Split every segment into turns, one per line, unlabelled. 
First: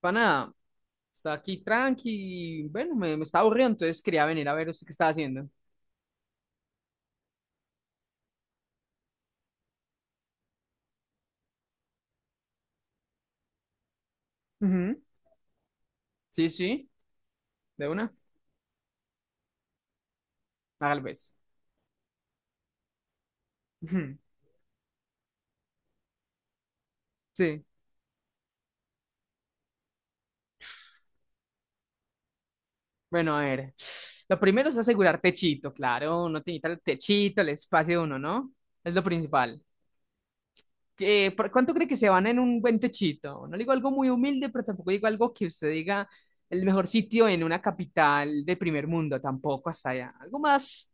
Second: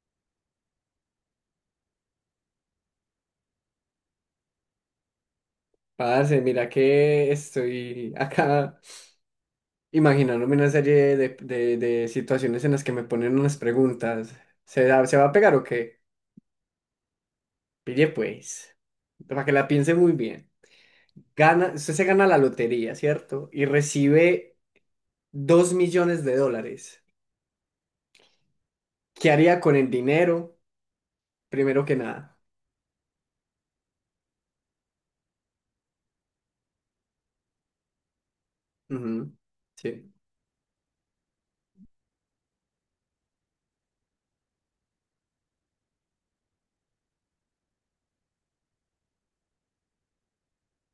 Pana, está aquí tranqui. Bueno, me estaba aburrido, entonces quería venir a ver usted qué está haciendo.
Parce, mira que estoy acá imaginándome una serie de situaciones en las que me ponen unas preguntas. ¿Se,
Ujú.
da- se va a pegar o qué?
Sí, sí, de
Pille
una.
pues, para que la piense muy bien.
Tal vez.
Gana, usted se gana la lotería, ¿cierto? Y
Ujú.
recibe 2 millones de dólares.
Sí.
¿Qué haría con el dinero? Primero que nada.
Bueno, a ver. Lo primero es asegurar techito, claro. Uno tiene que el techito, el espacio de uno, ¿no? Es lo
Ujú,
principal.
sí.
¿Por cuánto cree que se van en un buen techito? No digo algo muy humilde, pero tampoco digo algo que usted diga el mejor sitio en una capital de primer mundo, tampoco hasta allá. Algo más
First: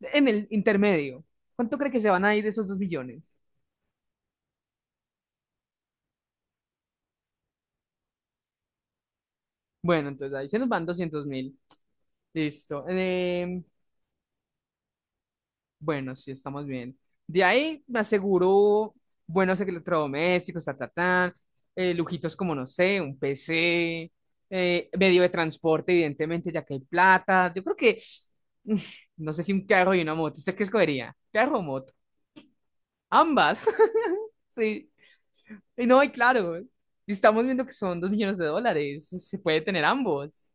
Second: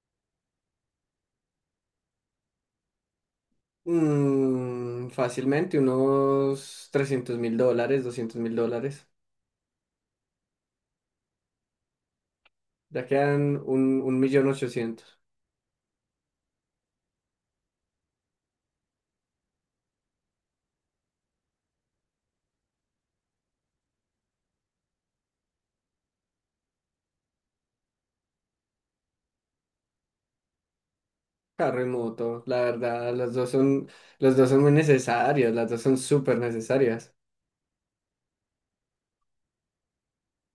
en el intermedio. ¿Cuánto cree que se van a ir de esos 2 millones?
Fácilmente unos 300.000 dólares, 200.000 dólares.
Bueno, entonces ahí se nos van 200 mil. Listo.
Ya quedan un millón ochocientos.
Bueno, sí, estamos bien. De ahí me aseguró buenos electrodomésticos, ta, ta, ta, lujitos como, no sé, un PC, medio de transporte, evidentemente, ya que hay plata. Yo creo que, no sé si un carro y una moto. ¿Usted qué escogería? ¿Carro o
Carro y
moto?
moto, la verdad, las dos
Ambas.
son, las dos son muy
Sí.
necesarias, las dos
Y
son
no, y
súper
claro, y
necesarias.
estamos viendo que son 2 millones de dólares. Se puede tener ambos.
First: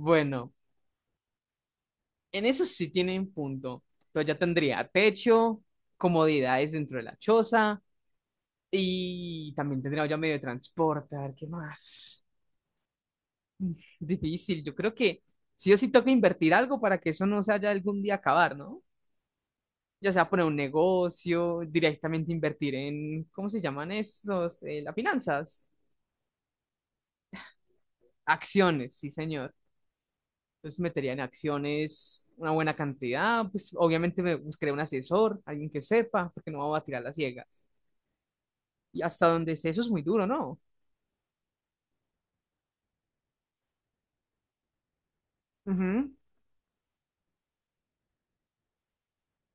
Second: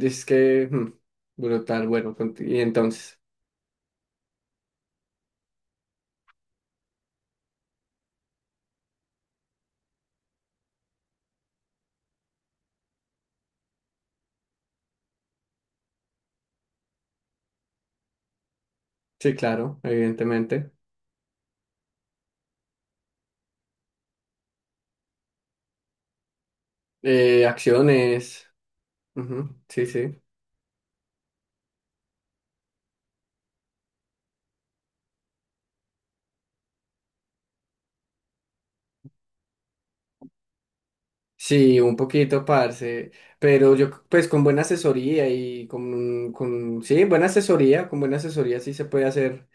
Es que, brutal, bueno,
en
y
eso sí
entonces,
tienen punto. Entonces ya tendría techo, comodidades dentro de la choza, y también tendría ya medio de transporte, a ver qué más. Difícil, yo creo que sí o sí toca invertir algo para que eso no se haya algún día acabar, ¿no?
sí, claro,
Ya sea poner un
evidentemente.
negocio, directamente invertir en, ¿cómo se llaman esos? Las finanzas.
Acciones,
Acciones, sí,
ujú,
señor.
sí, sí.
Entonces metería en acciones una buena cantidad, pues obviamente me buscaré un asesor, alguien que sepa, porque no vamos a tirar las ciegas. Y hasta donde sé, eso es muy duro, ¿no?
Sí, un poquito, parce, pero yo, pues, con buena asesoría y
Ujú.
sí, buena asesoría, con buena asesoría sí se puede hacer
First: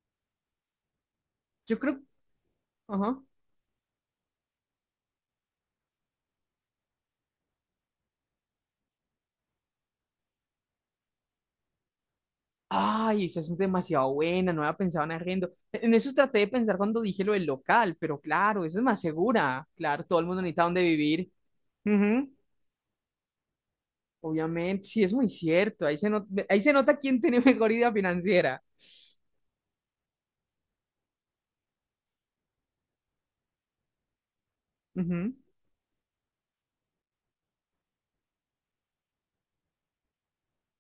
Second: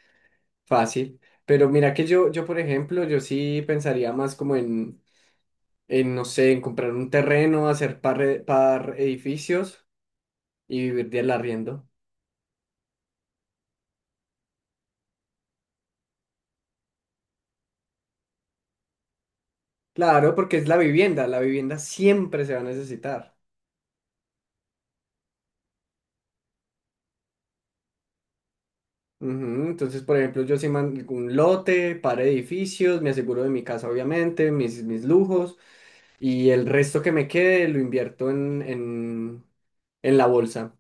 fácil. Pero
Yo
mira
creo,
que por ejemplo, yo
ajá.
sí pensaría más como no sé, en comprar un terreno, hacer par edificios y vivir del arriendo.
Ay, esa es demasiado buena, no había pensado en arriendo. E, en eso traté de pensar cuando dije lo del local, pero claro, eso es más segura. Claro, todo el
Claro,
mundo
porque
necesita
es
donde vivir.
la vivienda
Ujú.
siempre se va a necesitar.
Obviamente, sí, es muy cierto. Ahí se nota quién tiene mejor idea financiera.
Ujú. Entonces, por ejemplo, yo sí un lote, par edificios, me aseguro de mi casa, obviamente, mis
Ujú.
lujos, y el resto que me quede lo invierto en, en la bolsa,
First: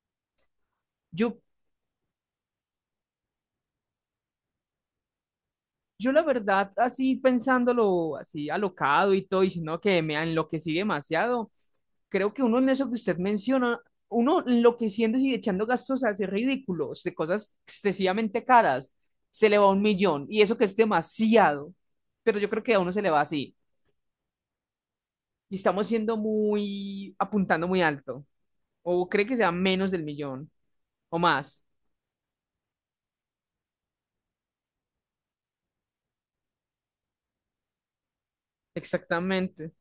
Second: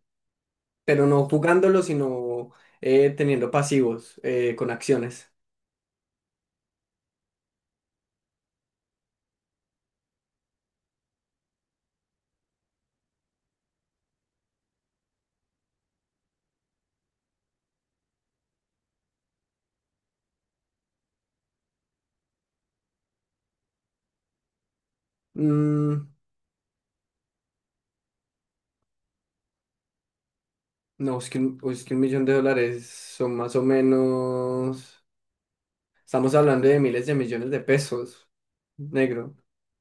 pero no
Yo
jugándolo, sino teniendo pasivos, con acciones.
Yo la verdad, así pensándolo, así alocado y todo, y sino que me enloquecí demasiado, creo que uno en eso que usted menciona, uno enloqueciendo y echando gastos así ridículos, de cosas excesivamente caras, se le va 1 millón, y eso que es demasiado, pero yo creo que a uno se le va así, y estamos
Mm,
siendo muy, apuntando muy alto, o cree que sea menos del millón, o
No, es que un,
más,
es que un millón de dólares son más o menos. Estamos hablando de miles de millones de pesos, negro.
exactamente,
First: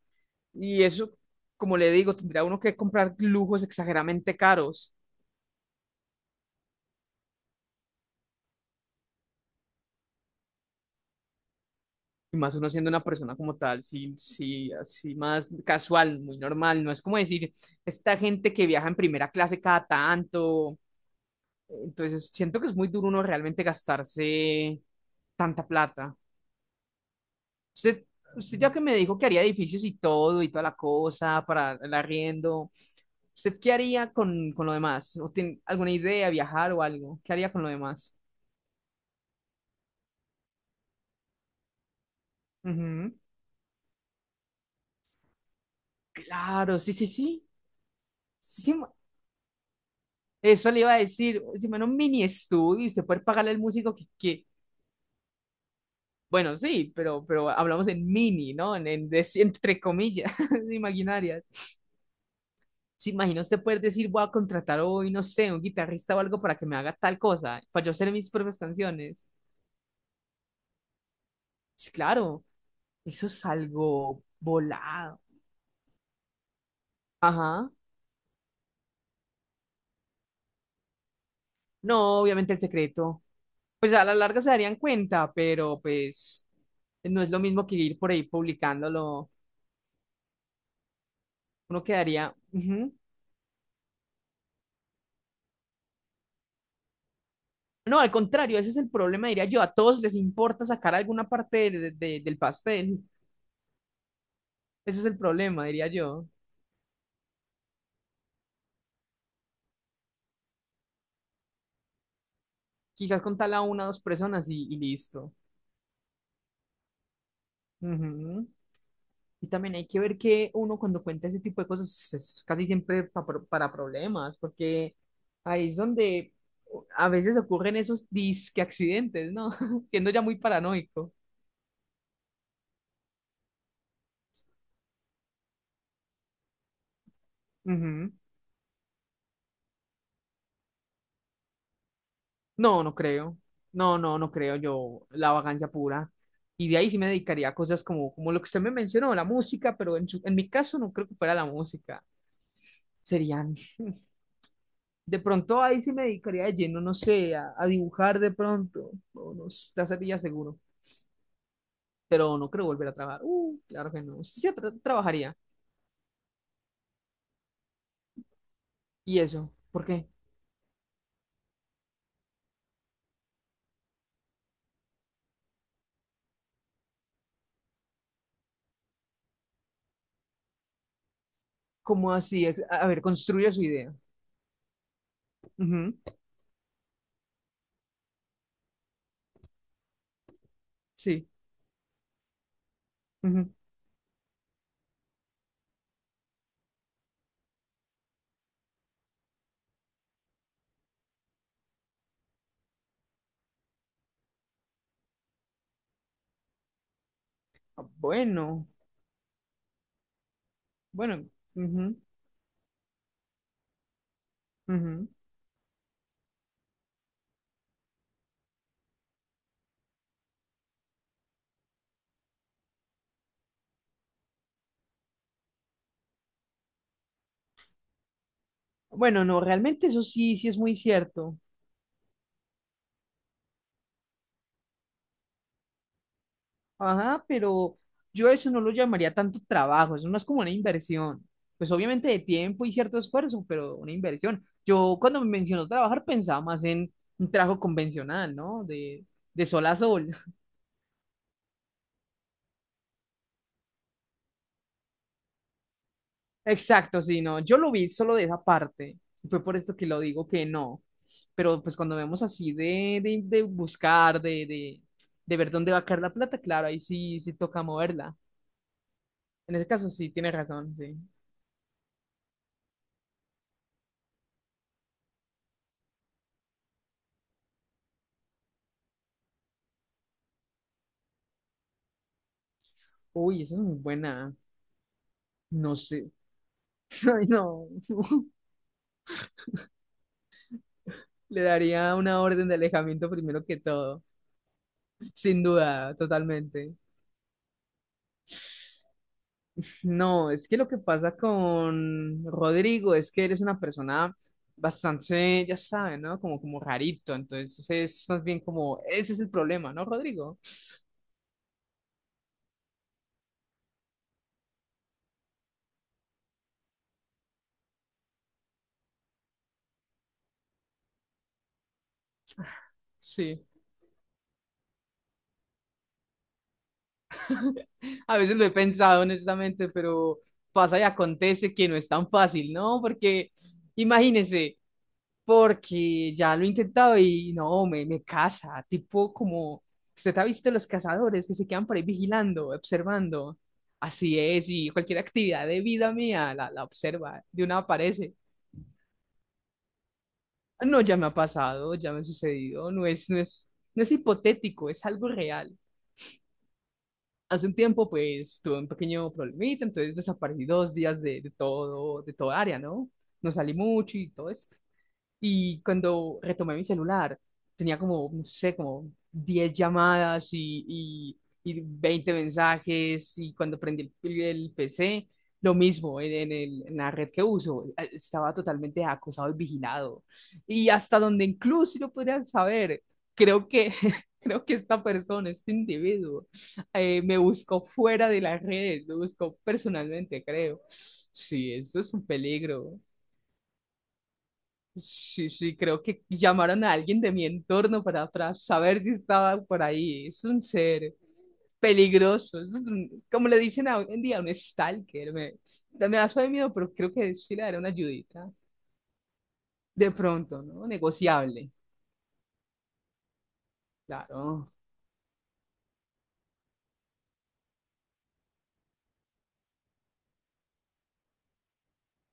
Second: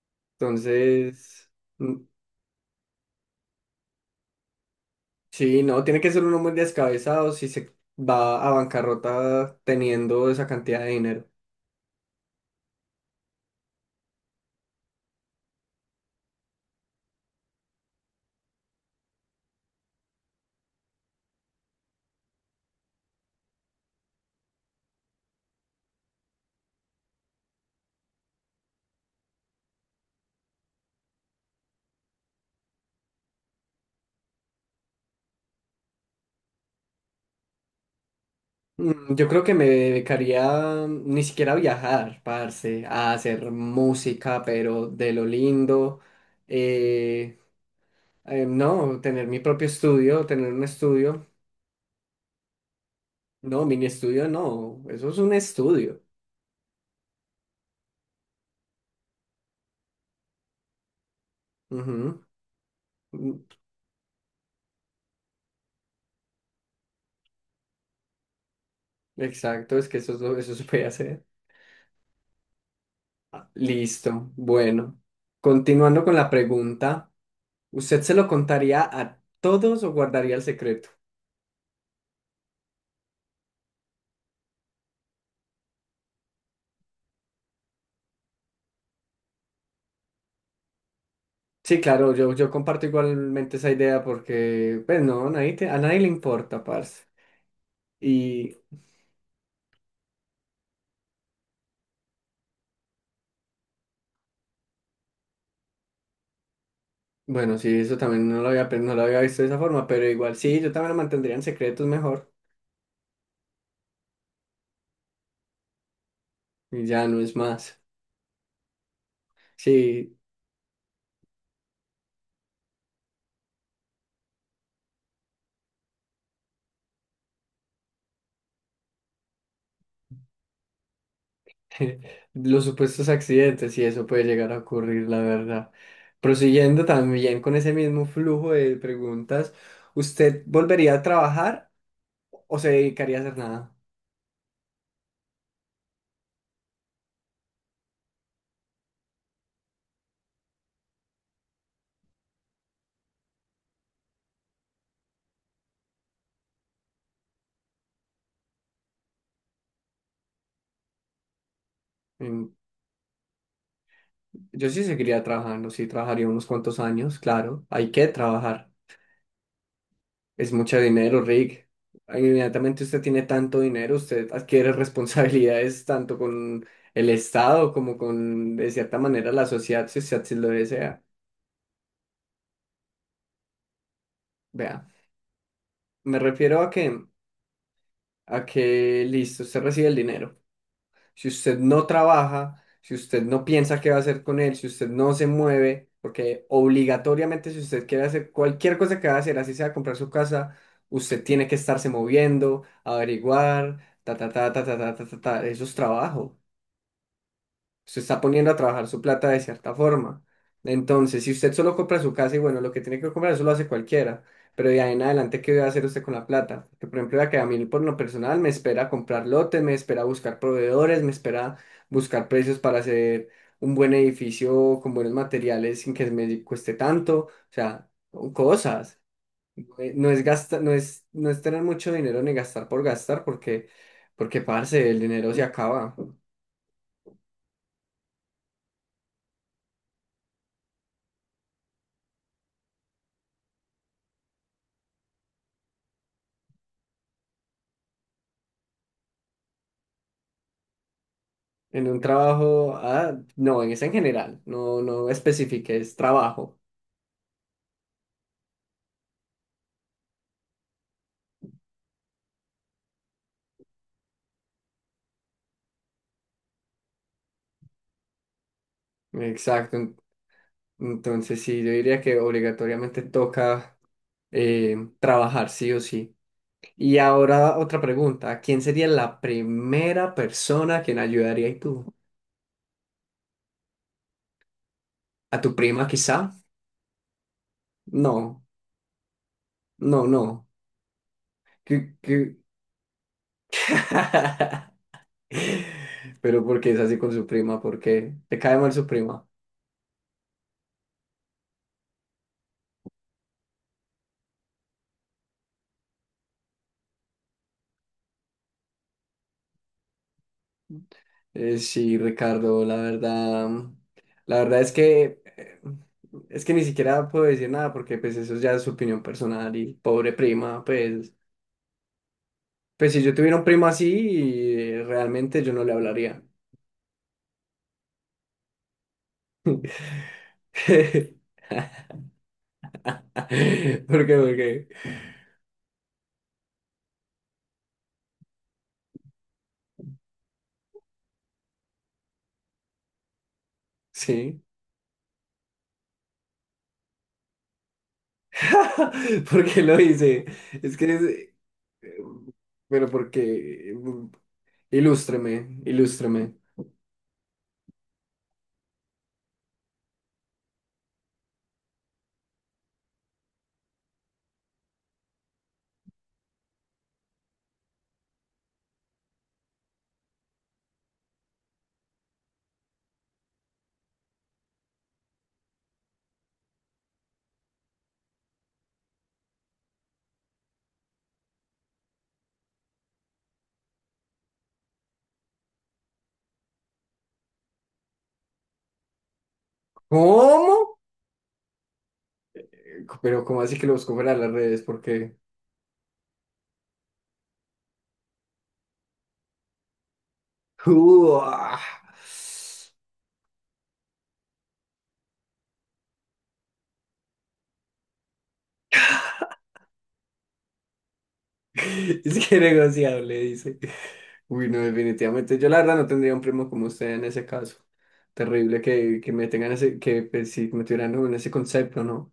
y eso,
Entonces,
como le
mm,
digo, tendría uno que comprar lujos exageradamente caros.
sí, no, tiene que ser uno muy descabezado si se va a bancarrota teniendo esa cantidad de dinero.
Y más uno siendo una persona como tal, sí, sí, así más casual, muy normal. No es como decir, esta gente que viaja en primera clase cada tanto. Entonces, siento que es muy duro uno realmente gastarse tanta plata. Usted, usted ya que me dijo que haría edificios y todo y toda la cosa para el arriendo, ¿usted qué haría con lo demás? ¿O tiene alguna idea, viajar o algo? ¿Qué haría con lo demás?
Yo creo que me dedicaría, ni siquiera a viajar, parce, a
Ujú.
hacer música, pero de lo lindo.
Claro, sí, sí,
Eh,
sí. Sí, sí,
no, tener mi propio estudio, tener un
eso le iba a
estudio.
decir, si en un mini estudio y usted puede pagarle al
No, mini
músico
estudio
que-
no, eso es un estudio.
bueno, sí, pero hablamos en mini, ¿no? En des- entre comillas, imaginarias.
Ujú.
Se
Mm,
imagina usted poder decir, voy a contratar hoy, no sé, un guitarrista o algo para que me haga tal cosa, para yo hacer mis propias canciones.
Exacto, es que eso, eso se puede hacer.
Sí, claro, eso es algo
Listo, bueno.
volado.
Continuando con la pregunta,
Ajá.
¿usted se lo contaría a todos o guardaría el secreto?
No, obviamente el secreto. Pues a la larga se darían cuenta, pero pues no es lo mismo que ir por ahí publicándolo.
Sí,
Uno
claro, yo,
quedaría.
yo comparto
Ujú.
igualmente esa idea porque, pues no, nadie a nadie le importa, parce.
No, al
Y
contrario, ese es el problema, diría yo. A todos les importa sacar alguna parte de- del pastel. Ese es el problema, diría yo.
bueno, sí, eso también no lo había, no lo había visto de esa forma, pero igual sí, yo también lo mantendría en secretos mejor
Quizás contarla a una o dos personas y listo.
y ya no es más.
Ujú. Y también hay que
Sí,
ver que uno cuando cuenta ese tipo de cosas es casi siempre pa- pro- para problemas, porque ahí es donde a veces ocurren esos disque accidentes, ¿no? Siendo ya muy paranoico.
los supuestos accidentes y eso puede llegar a ocurrir, la verdad. Prosiguiendo también con ese mismo
Ujú.
flujo de preguntas, ¿usted volvería a trabajar o se
No, no
dedicaría a
creo.
hacer nada?
No creo yo la vagancia pura. Y de ahí sí me dedicaría a cosas como, como lo que usted me mencionó, la música, pero en, su- en mi caso no creo que fuera la música. Serían. De pronto ahí sí me dedicaría de lleno, no sé, a dibujar de pronto. No, no, ya sería seguro. Pero
Mm,
no creo volver a trabajar. Claro que no. Usted sí
Yo
tra-
sí seguiría
trabajaría.
trabajando, sí trabajaría unos cuantos años, claro, hay que trabajar.
¿Y eso? ¿Por qué?
Es mucho dinero, Rick. Inmediatamente usted tiene tanto dinero, usted adquiere responsabilidades tanto con el Estado como con, de cierta manera, la sociedad, si usted así lo desea.
¿Cómo así? Es- a ver, construya su idea.
Vea,
Ujú.
me refiero a que listo, usted recibe el dinero.
Sí.
Si usted no trabaja, si usted no
Ujú.
piensa qué va a hacer con él, si usted no se mueve, porque obligatoriamente si usted quiere hacer cualquier cosa que va a hacer, así sea comprar su casa, usted tiene que estarse moviendo, averiguar, ta, ta, ta, ta, ta, ta, ta, ta, ta, eso es trabajo.
Ah,
Usted está poniendo a
bueno,
trabajar su plata de cierta forma. Entonces,
bueno.
si usted solo
Ujú,
compra su casa y bueno, lo que tiene que comprar, eso lo hace cualquiera. Pero de ahí en
ujú.
adelante, ¿qué va a hacer usted con la plata? Porque, por ejemplo, ya que a mí por lo personal me espera comprar lotes, me espera buscar proveedores, me espera buscar precios para hacer un buen edificio con buenos materiales sin que me cueste tanto. O sea, cosas.
Bueno, no, realmente eso
No es
sí, sí es
gastar, no
muy
es, no
cierto.
es tener mucho dinero ni gastar por gastar, parce, el dinero se acaba.
Ajá, pero yo eso no lo llamaría tanto trabajo, eso no es como una inversión. Pues obviamente de tiempo y cierto esfuerzo, pero una inversión. Yo cuando me mencionó trabajar pensaba más en un trabajo convencional, ¿no? De sol a sol.
En un trabajo, ah, no, es en general, no, no especifique, es trabajo.
Exacto, sí, no, yo lo vi solo de esa parte. Y fue por esto que lo digo que no. Pero pues cuando vemos así de buscar, de ver dónde va a caer la plata, claro, ahí sí, sí toca moverla. En ese
Exacto.
caso sí, tiene razón, sí.
Entonces sí, yo diría que obligatoriamente toca trabajar sí o sí. Y ahora otra pregunta, ¿quién sería la primera persona a quien ayudaría y tú?
Uy, esa es muy buena.
¿A tu
No
prima
sé.
quizá?
Ay, no.
No, no, no.
Le daría
¿Qué-
una
qué?
orden de alejamiento primero que todo. Sin duda,
¿Pero porque
totalmente.
es así con su prima? ¿Porque te cae mal su prima?
No, es que lo que pasa con Rodrigo es que él es una persona bastante, ya sabe, ¿no? Como, como rarito. Entonces es más bien como, ese es el problema, ¿no, Rodrigo?
Sí, Ricardo, la verdad, la verdad es que ni siquiera puedo decir nada porque pues eso ya es su opinión personal y pobre prima, pues, pues si yo tuviera un
Sí.
primo así, realmente yo no le hablaría.
A veces lo he pensado
¿Por
honestamente, pero pasa y
qué?
acontece que no es tan fácil, ¿no? Porque
¿Por
imagínese.
qué?
Porque ya lo he intentado y no, me casa, tipo como, usted ha visto los cazadores que se quedan por ahí vigilando, observando, así
Sí.
es, y cualquier actividad de vida mía la observa, de una aparece,
¿Por qué lo hice? Es
no,
que
ya
es-
me ha
eh,
pasado, ya me ha sucedido,
pero porque
no es hipotético, es algo real.
ilústreme, ilústreme.
Hace un tiempo, pues, tuve un pequeño problemita, entonces desaparecí 2 días de todo, de toda área, ¿no? No salí mucho y todo esto. Y cuando retomé mi celular, tenía como, no sé, como 10 llamadas y 20 mensajes. Y cuando prendí el PC, lo mismo en el- en la red que uso. Estaba totalmente acosado y vigilado. Y hasta donde incluso yo podría saber, creo que, creo que esta persona, este individuo, me buscó fuera de la red, me buscó personalmente, creo.
¿Cómo?
Sí, eso es un peligro.
Pero ¿cómo así que lo busco fuera de las redes? Porque...
Sí, sí, creo que llamaron a alguien de mi entorno para saber si estaba por ahí. Es un ser
Ah.
peligroso, es un- como le dicen hoy en día, un stalker. Me, no me da suave miedo, pero creo que sí le daré una ayudita. De pronto, ¿no? Negociable,
Es que negociable, dice. Uy,
claro.
no, definitivamente. Yo la verdad no tendría un primo como usted en ese caso. Terrible que me tengan ese, que pues, sí, me tuvieran como en ese concepto, ¿no?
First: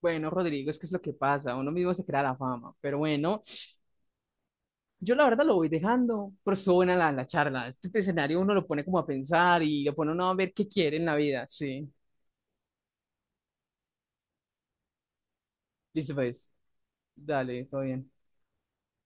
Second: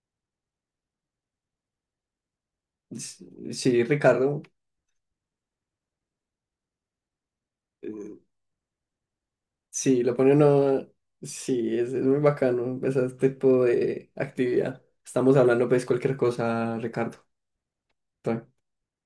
Bueno, Rodrigo, es que es lo que pasa, uno mismo se crea la fama, pero
S-
bueno,
Sí, Ricardo.
yo la verdad lo voy dejando, pero estuvo buena la, la charla. Este
eh,
escenario uno lo pone como a pensar y lo
Sí,
pone
lo
uno
pone
a ver qué
uno.
quiere en la vida,
Sí,
sí.
es muy bacano pues, ese tipo de actividad. Estamos hablando pues
Listo,
cualquier
pues,
cosa, Ricardo.
dale, todo bien.
Tranquilo.